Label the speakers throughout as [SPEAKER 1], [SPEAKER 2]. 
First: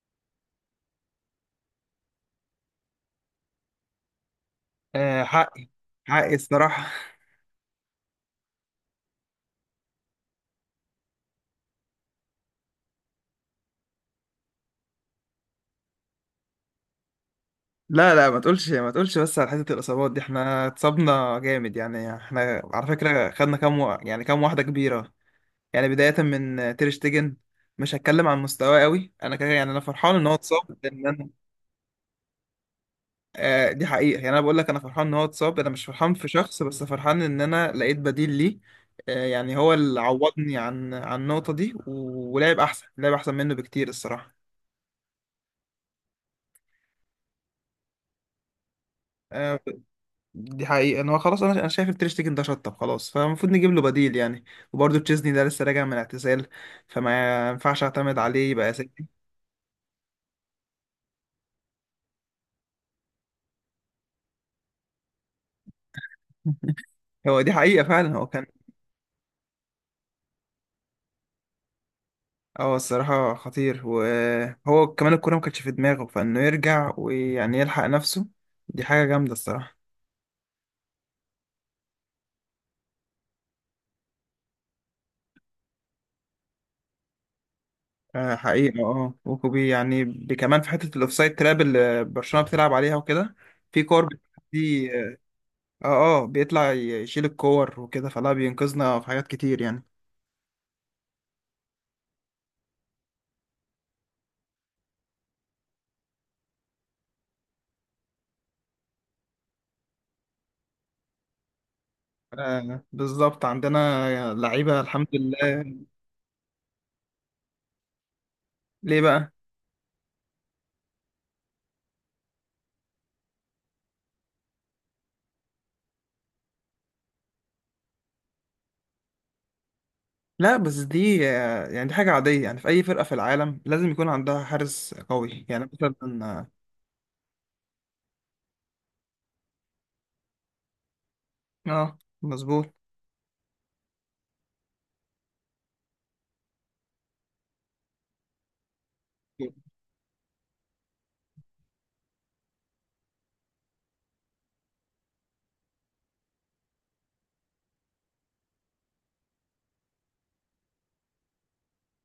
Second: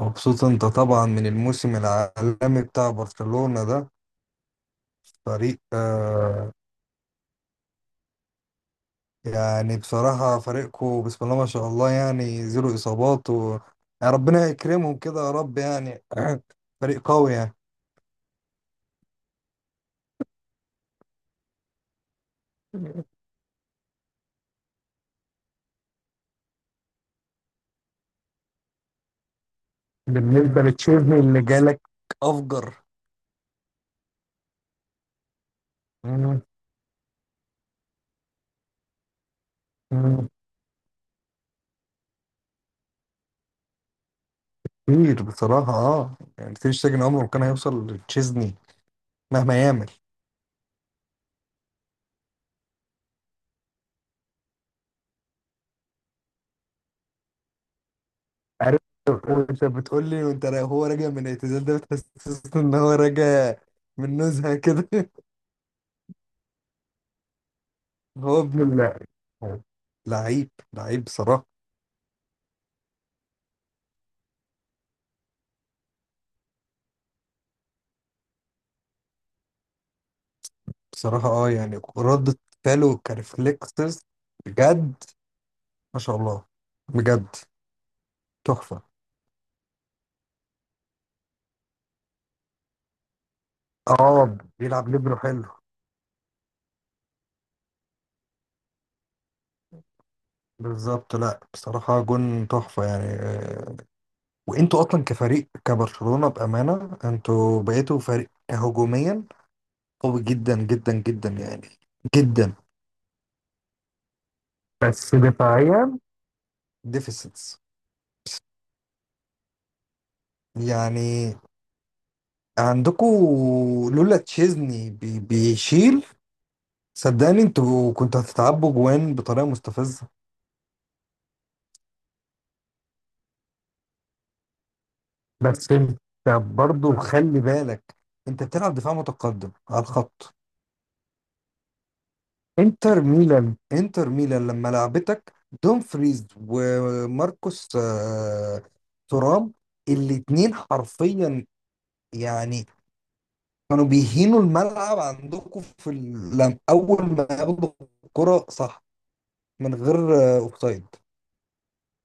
[SPEAKER 1] مبسوط انت طبعا من الموسم العالمي بتاع برشلونة ده.
[SPEAKER 2] آه
[SPEAKER 1] فريق.
[SPEAKER 2] حقي حقي
[SPEAKER 1] آه.
[SPEAKER 2] الصراحة.
[SPEAKER 1] يعني بصراحة فريقكم بسم الله ما شاء الله، يعني زيرو إصابات و... يعني ربنا يكرمهم كده يا رب يعني. فريق قوي يعني.
[SPEAKER 2] لا لا ما تقولش ما تقولش بس على حتة الإصابات دي، احنا اتصابنا جامد يعني. احنا على فكرة خدنا يعني كام واحدة كبيرة. يعني بداية من تير شتيجن، مش هتكلم عن مستواه قوي انا كده. يعني انا فرحان ان هو
[SPEAKER 1] بالنسبة
[SPEAKER 2] اتصاب لان
[SPEAKER 1] لتشيزني
[SPEAKER 2] انا...
[SPEAKER 1] اللي جالك أفجر.
[SPEAKER 2] آه دي حقيقة. يعني انا بقول لك، انا فرحان ان هو اتصاب. انا مش فرحان في
[SPEAKER 1] مم.
[SPEAKER 2] شخص، بس فرحان ان انا لقيت بديل ليه. آه يعني هو اللي
[SPEAKER 1] مم.
[SPEAKER 2] عوضني عن النقطة دي ولعب احسن، لعب احسن منه بكتير الصراحة.
[SPEAKER 1] كتير بصراحة، يعني تير شتيجن عمره ما كان هيوصل لتشيزني
[SPEAKER 2] آه،
[SPEAKER 1] مهما يعمل.
[SPEAKER 2] دي حقيقة ان هو خلاص. انا شايف التير شتيجن ده شطب خلاص، فالمفروض نجيب له بديل يعني. وبرضه تشيزني ده لسه راجع من اعتزال، فما ينفعش اعتمد عليه يبقى
[SPEAKER 1] عارف.
[SPEAKER 2] اساسي.
[SPEAKER 1] وانت بتقول لي، هو راجع من الاعتزال ده بتحسسني ان هو راجع من نزهه كده
[SPEAKER 2] هو دي حقيقة فعلا، هو
[SPEAKER 1] هو
[SPEAKER 2] كان
[SPEAKER 1] ابن الله، لعيب لعيب بصراحه.
[SPEAKER 2] اه الصراحة خطير. وهو كمان الكورة ما كانتش في دماغه، فانه يرجع ويعني يلحق نفسه دي حاجة جامدة الصراحة.
[SPEAKER 1] بصراحه يعني ردة فعله كريفلكسز، بجد. ما شاء الله، بجد.
[SPEAKER 2] آه حقيقة
[SPEAKER 1] تحفه.
[SPEAKER 2] اه. وكوبي يعني كمان في حتة الاوفسايد تراب اللي برشلونة بتلعب عليها وكده. في كور
[SPEAKER 1] اه بيلعب
[SPEAKER 2] دي. اه،
[SPEAKER 1] ليبرو حلو.
[SPEAKER 2] اه بيطلع يشيل الكور وكده، فلا بينقذنا في حاجات كتير يعني.
[SPEAKER 1] بالظبط. لا بصراحه جون تحفه يعني، وانتوا اصلا كفريق كبرشلونه بامانه انتوا بقيتوا فريق هجوميا قوي جدا جدا جدا يعني، جدا.
[SPEAKER 2] آه بالظبط عندنا لعيبة الحمد
[SPEAKER 1] بس
[SPEAKER 2] لله.
[SPEAKER 1] دفاعيا ديفيسيتس
[SPEAKER 2] ليه بقى؟
[SPEAKER 1] يعني، عندكم لولا تشيزني بيشيل صدقني انتوا كنتوا هتتعبوا جوان بطريقه مستفزه.
[SPEAKER 2] لا بس دي آه، يعني دي حاجة عادية يعني. في أي فرقة في العالم لازم يكون عندها حارس قوي يعني،
[SPEAKER 1] بس انت
[SPEAKER 2] مثلا. اه،
[SPEAKER 1] برضو خلي بالك، انت بتلعب دفاع متقدم على الخط.
[SPEAKER 2] آه، مظبوط.
[SPEAKER 1] انتر ميلان، انتر ميلان لما لعبتك دومفريز وماركوس تورام، الاتنين حرفيا يعني كانوا بيهينوا الملعب عندكم في لم اول ما ياخدوا الكرة صح، من غير اوفسايد.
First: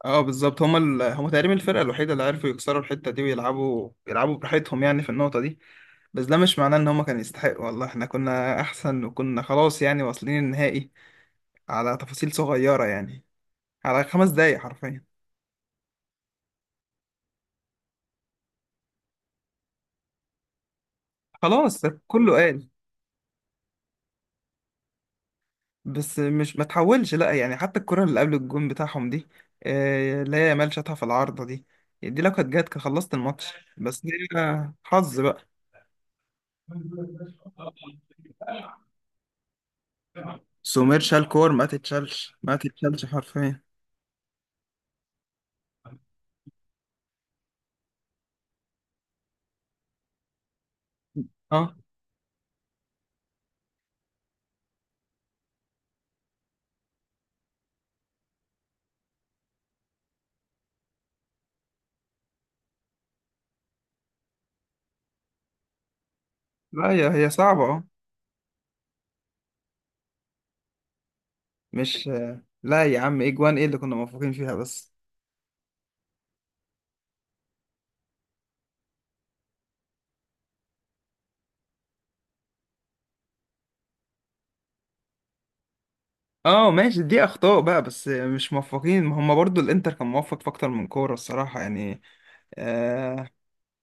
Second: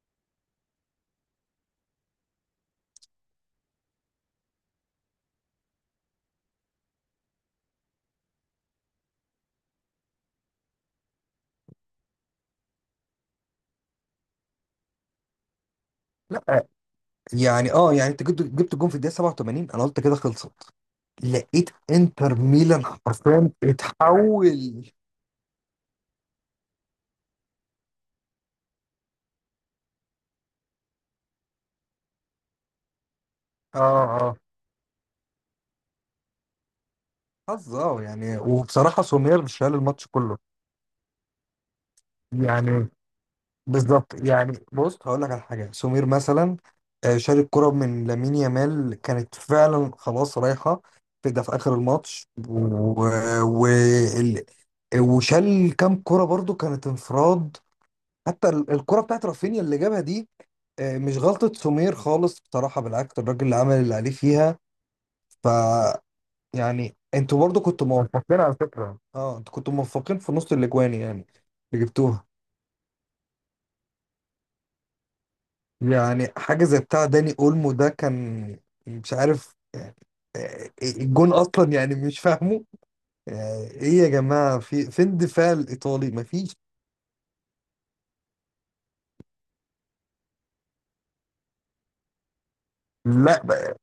[SPEAKER 2] اه بالظبط، هما هما تقريبا الفرقة الوحيدة اللي عرفوا يكسروا الحتة دي، ويلعبوا يلعبوا براحتهم يعني في النقطة دي. بس ده مش معناه ان هما كانوا يستحقوا، والله احنا كنا احسن وكنا خلاص يعني واصلين النهائي على تفاصيل صغيرة يعني، على خمس دقايق حرفيا.
[SPEAKER 1] لا يعني يعني انت جبت جون في الدقيقه 87، انا قلت كده خلصت. لقيت
[SPEAKER 2] خلاص كله
[SPEAKER 1] انتر
[SPEAKER 2] قال.
[SPEAKER 1] ميلان حرفيا اتحول.
[SPEAKER 2] بس مش ما تحولش لا يعني، حتى الكرة اللي قبل الجون بتاعهم دي، آه، اللي هي يامال شاطها في العارضة دي، دي لو كانت جت كان خلصت الماتش. بس
[SPEAKER 1] اه،
[SPEAKER 2] دي
[SPEAKER 1] اه
[SPEAKER 2] آه، حظ بقى.
[SPEAKER 1] حظ، يعني وبصراحه سومير شال الماتش كله
[SPEAKER 2] سومير شال كور ما تتشالش ما
[SPEAKER 1] يعني.
[SPEAKER 2] تتشالش حرفيا.
[SPEAKER 1] بالظبط، يعني بص هقول لك على حاجه. سمير مثلا، شال الكره من لامين يامال، كانت فعلا خلاص رايحه في ده في
[SPEAKER 2] اه.
[SPEAKER 1] اخر الماتش و... ال- وشال كام كره برضو كانت انفراد. حتى الكره بتاعت رافينيا اللي جابها دي، مش غلطه سمير خالص بصراحه. بالعكس الراجل اللي عمل اللي عليه فيها، ف،
[SPEAKER 2] لا
[SPEAKER 1] يعني
[SPEAKER 2] هي هي
[SPEAKER 1] انتوا برضو
[SPEAKER 2] صعبة اه.
[SPEAKER 1] كنتوا موفقين على فكره. اه، انتوا كنتوا موفقين في نص الاجوان، يعني اللي
[SPEAKER 2] مش
[SPEAKER 1] جبتوها.
[SPEAKER 2] آه، لا يا عم، ايه جوان ايه اللي كنا موفقين فيها بس؟
[SPEAKER 1] يعني حاجة زي بتاع داني اولمو ده كان مش عارف يعني، الجون اصلا يعني مش فاهمه. يعني ايه يا جماعة، في فين الدفاع الايطالي؟ مفيش.
[SPEAKER 2] اه ماشي، دي اخطاء بقى. بس آه، مش موفقين. ما هم برضو الانتر كان موفق في اكتر من كورة الصراحة يعني. آه.
[SPEAKER 1] لا بقى،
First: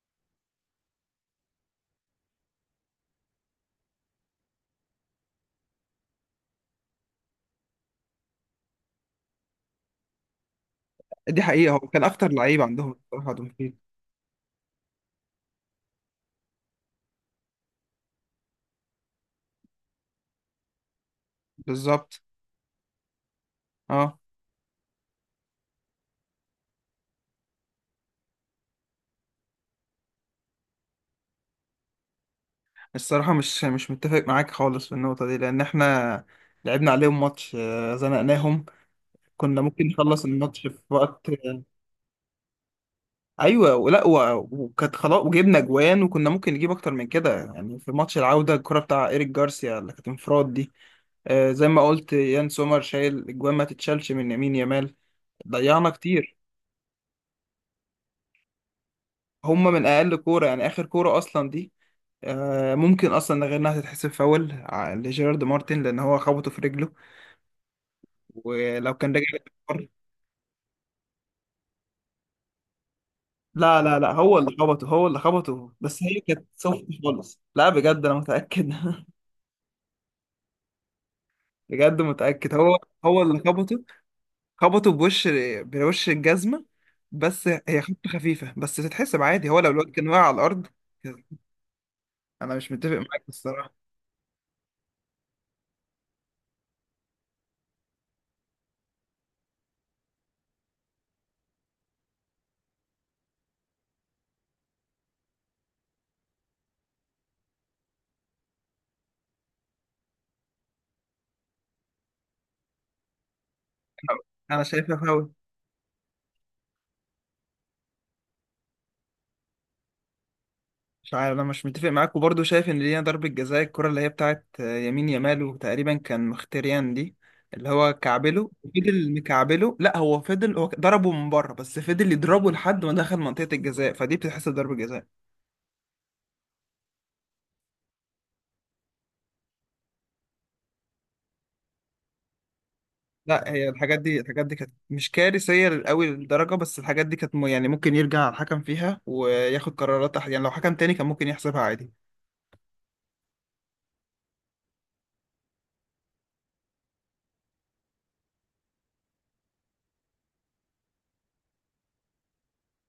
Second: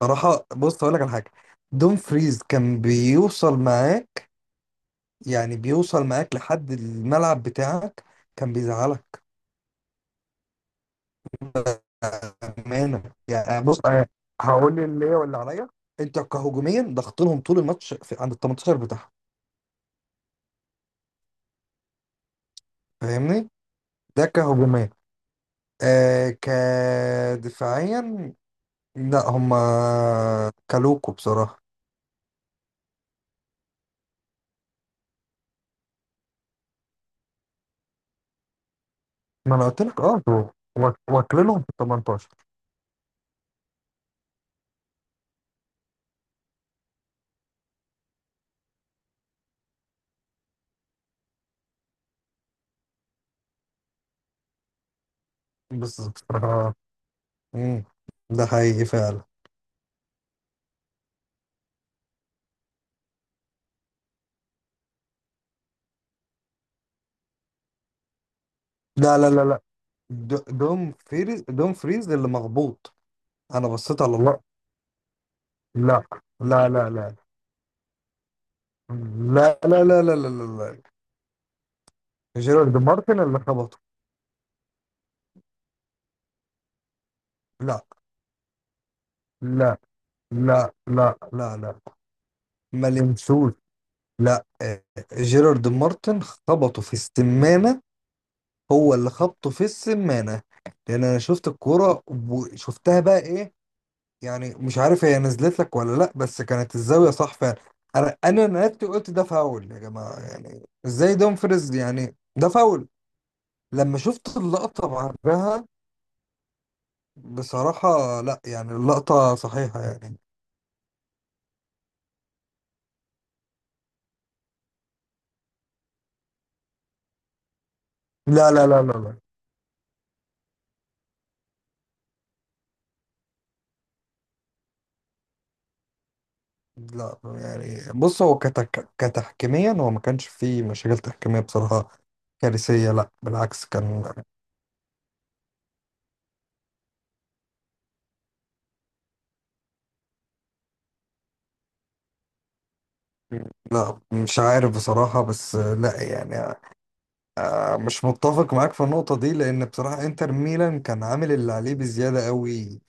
[SPEAKER 1] بصراحة بص هقول لك على حاجة. دوم فريز كان بيوصل معاك، يعني بيوصل معاك لحد الملعب بتاعك، كان بيزعلك.
[SPEAKER 2] دي حقيقة هو كان اكتر لعيب عندهم
[SPEAKER 1] أمانة
[SPEAKER 2] الصراحة.
[SPEAKER 1] يعني، بص أنا هقول لي اللي هي واللي عليا. انت كهجوميا ضغطتهم طول الماتش في عند ال 18 بتاعهم،
[SPEAKER 2] بالظبط
[SPEAKER 1] فاهمني؟
[SPEAKER 2] اه.
[SPEAKER 1] ده كهجوميا. آه كدفاعيا، لا هما كلوكو بصراحة.
[SPEAKER 2] الصراحة مش متفق معاك خالص في النقطة دي لأن احنا لعبنا عليهم ماتش آه، زنقناهم.
[SPEAKER 1] ما
[SPEAKER 2] كنا
[SPEAKER 1] انا قلت
[SPEAKER 2] ممكن
[SPEAKER 1] لك اه
[SPEAKER 2] نخلص
[SPEAKER 1] دول
[SPEAKER 2] الماتش في وقت
[SPEAKER 1] واكلينهم
[SPEAKER 2] آه...
[SPEAKER 1] في ال 18.
[SPEAKER 2] أيوة ولا وكانت خلاص وجبنا جوان، وكنا ممكن نجيب أكتر من كده يعني. في ماتش العودة الكرة بتاع إيريك جارسيا اللي كانت انفراد دي، آه، زي ما قلت يان سومر شايل الجوان ما تتشالش من يمين يامال. ضيعنا
[SPEAKER 1] بالظبط.
[SPEAKER 2] كتير.
[SPEAKER 1] اه. مم. ده حقيقي فعلا.
[SPEAKER 2] هما من أقل كورة يعني، آخر كورة أصلا دي، آه، ممكن اصلا غير انها تتحسب فاول لجيرارد مارتن لان هو خبطه في رجله. ولو كان
[SPEAKER 1] لا
[SPEAKER 2] رجع
[SPEAKER 1] لا لا لا، د- دوم دوم فريز اللي مغبوط. انا
[SPEAKER 2] لا لا
[SPEAKER 1] بصيت
[SPEAKER 2] لا
[SPEAKER 1] على
[SPEAKER 2] هو
[SPEAKER 1] الله.
[SPEAKER 2] اللي خبطه، هو اللي خبطه، بس
[SPEAKER 1] لا.
[SPEAKER 2] هي كانت
[SPEAKER 1] لا
[SPEAKER 2] سوفت
[SPEAKER 1] لا لا.
[SPEAKER 2] خالص. لا بجد انا متاكد.
[SPEAKER 1] لا لا لا لا لا لا. لا.
[SPEAKER 2] بجد متاكد. هو
[SPEAKER 1] جيرارد مارتن
[SPEAKER 2] هو اللي
[SPEAKER 1] اللي خبطه.
[SPEAKER 2] خبطه، خبطه بوش، بوش الجزمه. بس هي
[SPEAKER 1] لا
[SPEAKER 2] خبطه خفيفه بس تتحسب عادي، هو لو
[SPEAKER 1] لا
[SPEAKER 2] الواد كان واقع على الارض.
[SPEAKER 1] لا لا لا لا.
[SPEAKER 2] انا مش
[SPEAKER 1] ما
[SPEAKER 2] متفق معاك
[SPEAKER 1] لمسوش.
[SPEAKER 2] الصراحه.
[SPEAKER 1] لا، جيرارد مارتن خبطه في السمانة. هو اللي خبطه في السمانة، لأن أنا شفت الكورة. وشفتها بقى إيه، يعني مش عارف هي نزلت لك ولا لأ، بس كانت الزاوية صح فعلا. أنا نادت، قلت ده فاول يا جماعة، يعني إزاي دومفريز يعني ده فاول، لما
[SPEAKER 2] انا
[SPEAKER 1] شفت
[SPEAKER 2] أنا
[SPEAKER 1] اللقطة
[SPEAKER 2] شايفها فاول.
[SPEAKER 1] بعدها. بصراحة لأ، يعني اللقطة صحيحة يعني.
[SPEAKER 2] مش عارف، انا مش متفق معاك وبرضه شايف ان لينا ضربة جزاء، الكرة اللي هي بتاعت آه، يمين يامال وتقريبا كان مختريان دي، اللي هو كعبله
[SPEAKER 1] لا لا لا لا
[SPEAKER 2] فضل
[SPEAKER 1] لا
[SPEAKER 2] مكعبله. لا هو فضل، هو ضربه من بره بس فضل يضربه لحد ما دخل منطقة الجزاء، فدي بتتحسب ضربة جزاء.
[SPEAKER 1] لا، يعني بص هو كتحكيميا، هو ما كانش فيه مشاكل تحكيمية بصراحة كارثية. لا
[SPEAKER 2] لا
[SPEAKER 1] بالعكس
[SPEAKER 2] هي الحاجات
[SPEAKER 1] كان.
[SPEAKER 2] دي، الحاجات دي كانت مش كارثية قوي للدرجة، بس الحاجات دي كانت يعني ممكن يرجع الحكم فيها وياخد قرارات يعني لو حكم تاني كان ممكن يحسبها عادي.
[SPEAKER 1] لا مش عارف بصراحة، بس لا يعني، مش متفق معاك في النقطة دي، لأن بصراحة انتر ميلان كان عامل اللي عليه بزيادة قوي.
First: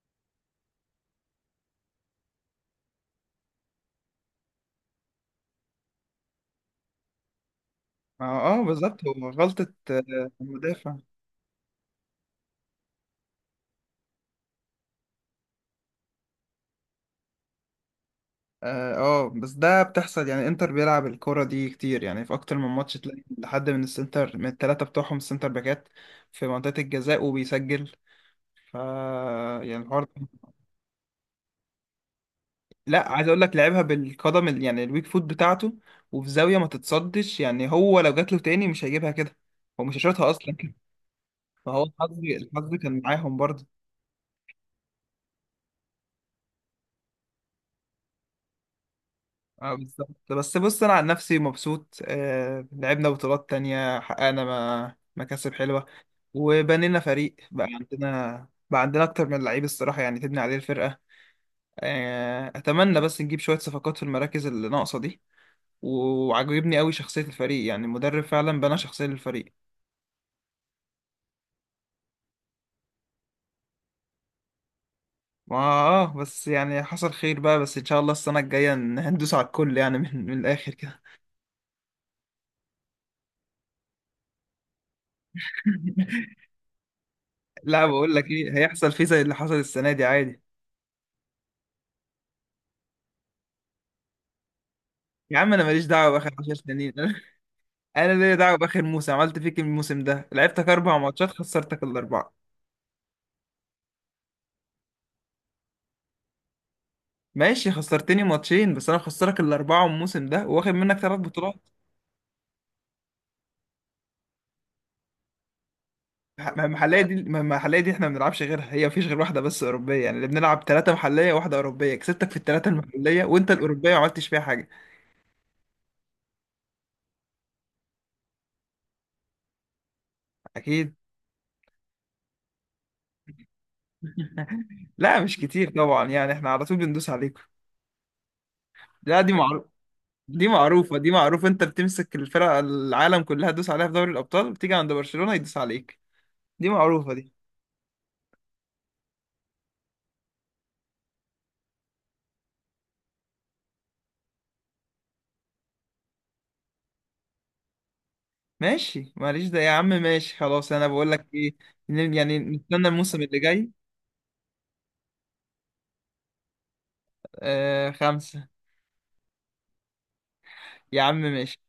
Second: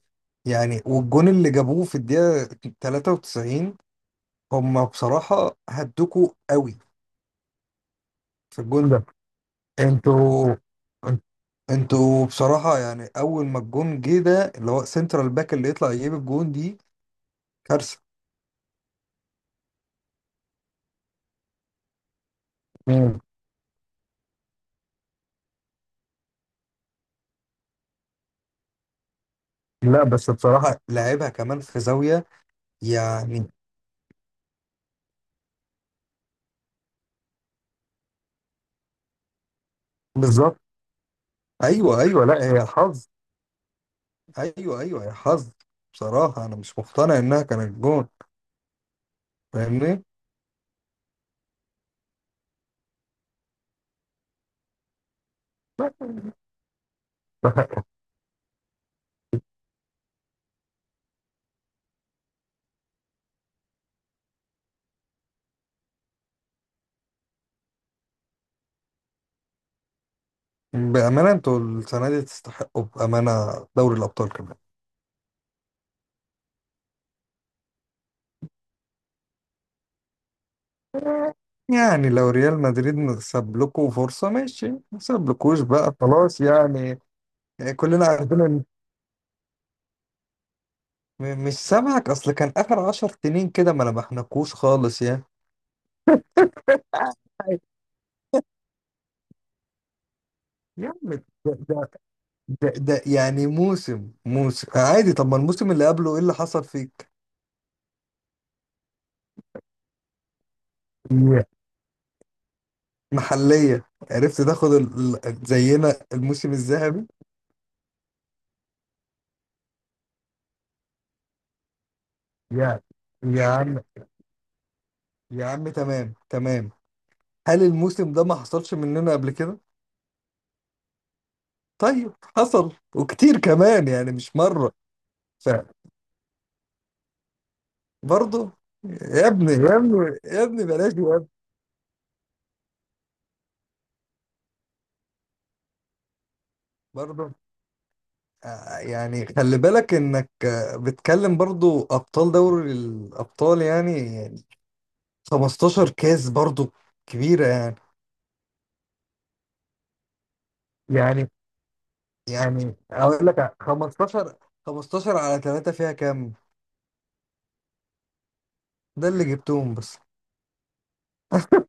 [SPEAKER 1] يعني والجون اللي جابوه في الدقيقة 93 هم بصراحة هدوكوا قوي
[SPEAKER 2] اه
[SPEAKER 1] في
[SPEAKER 2] آه،
[SPEAKER 1] الجون
[SPEAKER 2] بالظبط
[SPEAKER 1] ده.
[SPEAKER 2] هو غلطة آه،
[SPEAKER 1] انتوا
[SPEAKER 2] المدافع.
[SPEAKER 1] انتوا بصراحة يعني، أول ما الجون جه ده اللي هو سنترال باك اللي يطلع يجيب الجون دي كارثة.
[SPEAKER 2] اه آه، بس ده بتحصل يعني. انتر بيلعب الكرة دي كتير يعني، في اكتر من ماتش
[SPEAKER 1] مم.
[SPEAKER 2] تلاقي حد من السنتر من الثلاثة بتوعهم السنتر باكات في منطقة الجزاء وبيسجل. ف يعني الحوار
[SPEAKER 1] لا بس بصراحة لعبها كمان في زاوية
[SPEAKER 2] لا عايز اقول
[SPEAKER 1] يعني.
[SPEAKER 2] لك لعبها بالقدم يعني الويك فوت بتاعته. وفي زاوية ما تتصدش يعني، هو لو جات له تاني مش هيجيبها كده، هو مش هيشوطها اصلا.
[SPEAKER 1] بالظبط.
[SPEAKER 2] فهو
[SPEAKER 1] ايوه
[SPEAKER 2] الحظ،
[SPEAKER 1] ايوه، لا هي
[SPEAKER 2] الحظ كان
[SPEAKER 1] حظ.
[SPEAKER 2] معاهم برضه.
[SPEAKER 1] ايوه ايوه، هي حظ. بصراحه انا مش مقتنع انها كانت جون،
[SPEAKER 2] اه
[SPEAKER 1] فاهمني؟
[SPEAKER 2] بالظبط. بس بص انا عن نفسي مبسوط. آه لعبنا بطولات تانية، حققنا مكاسب حلوة.
[SPEAKER 1] لا.
[SPEAKER 2] وبنينا فريق، بقى عندنا بقى عندنا اكتر من لعيب الصراحة يعني تبني عليه الفرقة. آه اتمنى بس نجيب شوية صفقات في المراكز اللي ناقصة دي. وعجبني قوي شخصية الفريق، يعني المدرب فعلا بنى شخصية للفريق.
[SPEAKER 1] بامانه انتوا السنه دي تستحقوا، بامانه، دوري الابطال كمان.
[SPEAKER 2] ما اه بس يعني حصل خير بقى. بس ان شاء الله السنة الجاية ندوس على الكل، يعني من الاخر كده.
[SPEAKER 1] يعني لو ريال مدريد ساب لكم فرصه ماشي، ما سابلكوش بقى، خلاص يعني. يعني
[SPEAKER 2] لا
[SPEAKER 1] كلنا
[SPEAKER 2] بقول لك
[SPEAKER 1] عارفين
[SPEAKER 2] ايه،
[SPEAKER 1] ان،
[SPEAKER 2] هيحصل فيه زي اللي حصل السنة دي عادي.
[SPEAKER 1] مش سامعك اصل، كان اخر 10 سنين كده ما نبحناكوش خالص يعني.
[SPEAKER 2] يا عم، انا ماليش دعوه باخر 10 سنين.
[SPEAKER 1] آه،
[SPEAKER 2] انا ليا دعوه باخر موسم. عملت فيك إيه الموسم ده؟ لعبتك
[SPEAKER 1] يا
[SPEAKER 2] اربع
[SPEAKER 1] عم،
[SPEAKER 2] ماتشات خسرتك
[SPEAKER 1] ده
[SPEAKER 2] الاربعه.
[SPEAKER 1] ده يعني موسم، موسم عادي. طب ما الموسم اللي قبله ايه اللي حصل فيك؟
[SPEAKER 2] ماشي، خسرتني ماتشين بس انا مخسرك الاربعه الموسم ده، واخد منك ثلاث
[SPEAKER 1] Yeah.
[SPEAKER 2] بطولات.
[SPEAKER 1] محلية عرفت تاخد زينا الموسم
[SPEAKER 2] المحليه
[SPEAKER 1] الذهبي؟
[SPEAKER 2] دي، المحليه دي احنا ما بنلعبش غيرها، هي مفيش غير واحده بس اوروبيه يعني. اللي بنلعب ثلاثه محليه وواحده اوروبيه، كسبتك في الثلاثه
[SPEAKER 1] يا
[SPEAKER 2] المحليه
[SPEAKER 1] يا
[SPEAKER 2] وانت
[SPEAKER 1] عم،
[SPEAKER 2] الاوروبيه ما عملتش فيها حاجه.
[SPEAKER 1] يا عم تمام تمام. هل الموسم ده ما حصلش مننا قبل كده؟
[SPEAKER 2] اكيد.
[SPEAKER 1] طيب حصل وكتير كمان، يعني مش مرة.
[SPEAKER 2] لا مش كتير طبعا، يعني احنا على طول بندوس عليكم.
[SPEAKER 1] فبرضه،
[SPEAKER 2] لا
[SPEAKER 1] يا
[SPEAKER 2] دي
[SPEAKER 1] ابني
[SPEAKER 2] معروف،
[SPEAKER 1] يا ابني يا
[SPEAKER 2] دي
[SPEAKER 1] ابني بلاش
[SPEAKER 2] معروفة، دي
[SPEAKER 1] يا ابني.
[SPEAKER 2] معروفة. انت بتمسك الفرق العالم كلها تدوس عليها في دوري الأبطال، بتيجي عند برشلونة يدوس عليك. دي معروفة دي.
[SPEAKER 1] برضه يعني خلي بالك انك بتكلم برضه ابطال دوري الابطال، يعني 15 كاس برضو كبيرة
[SPEAKER 2] ماشي معلش ده يا عم، ماشي خلاص انا بقول لك
[SPEAKER 1] يعني
[SPEAKER 2] ايه، يعني
[SPEAKER 1] يعني
[SPEAKER 2] نستنى الموسم
[SPEAKER 1] اقول
[SPEAKER 2] اللي
[SPEAKER 1] لك
[SPEAKER 2] جاي.
[SPEAKER 1] 15، 15 على 3 فيها كام؟
[SPEAKER 2] آه خمسة.
[SPEAKER 1] ده اللي جبتهم بس.
[SPEAKER 2] يا عم ماشي.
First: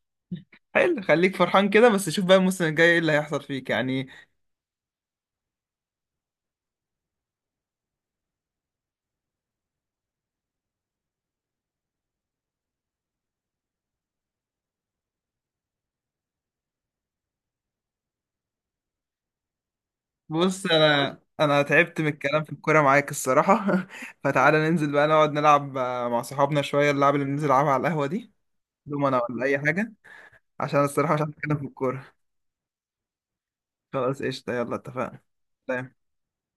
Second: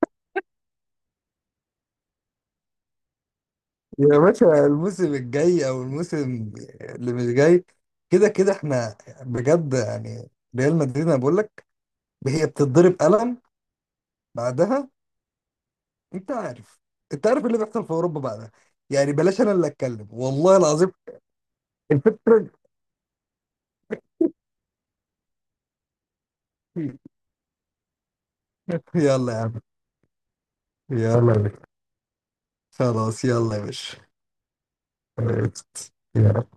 [SPEAKER 2] حلو خليك فرحان كده، بس شوف بقى الموسم الجاي ايه اللي هيحصل فيك يعني.
[SPEAKER 1] يا باشا، الموسم الجاي او الموسم اللي مش جاي، كده كده احنا بجد يعني. ريال مدريد انا بقول لك هي بتتضرب قلم بعدها. انت عارف، انت عارف اللي بيحصل في اوروبا بعدها، يعني بلاش انا اللي اتكلم، والله
[SPEAKER 2] بص
[SPEAKER 1] العظيم.
[SPEAKER 2] انا تعبت من الكلام
[SPEAKER 1] الفكرة.
[SPEAKER 2] في الكورة معاك الصراحة. فتعالى ننزل بقى نقعد نلعب آه، مع صحابنا شوية اللعب اللي بننزل نلعبها على القهوة دي. دومنا
[SPEAKER 1] يلا يا
[SPEAKER 2] ولا اي
[SPEAKER 1] عم،
[SPEAKER 2] حاجة، عشان
[SPEAKER 1] يلا
[SPEAKER 2] الصراحة
[SPEAKER 1] يا
[SPEAKER 2] مش عارف اتكلم
[SPEAKER 1] باشا،
[SPEAKER 2] في الكورة.
[SPEAKER 1] خلاص يلا يا باشا.
[SPEAKER 2] خلاص قشطة، يلا اتفقنا.
[SPEAKER 1] عرفت
[SPEAKER 2] سلام.
[SPEAKER 1] يا رب.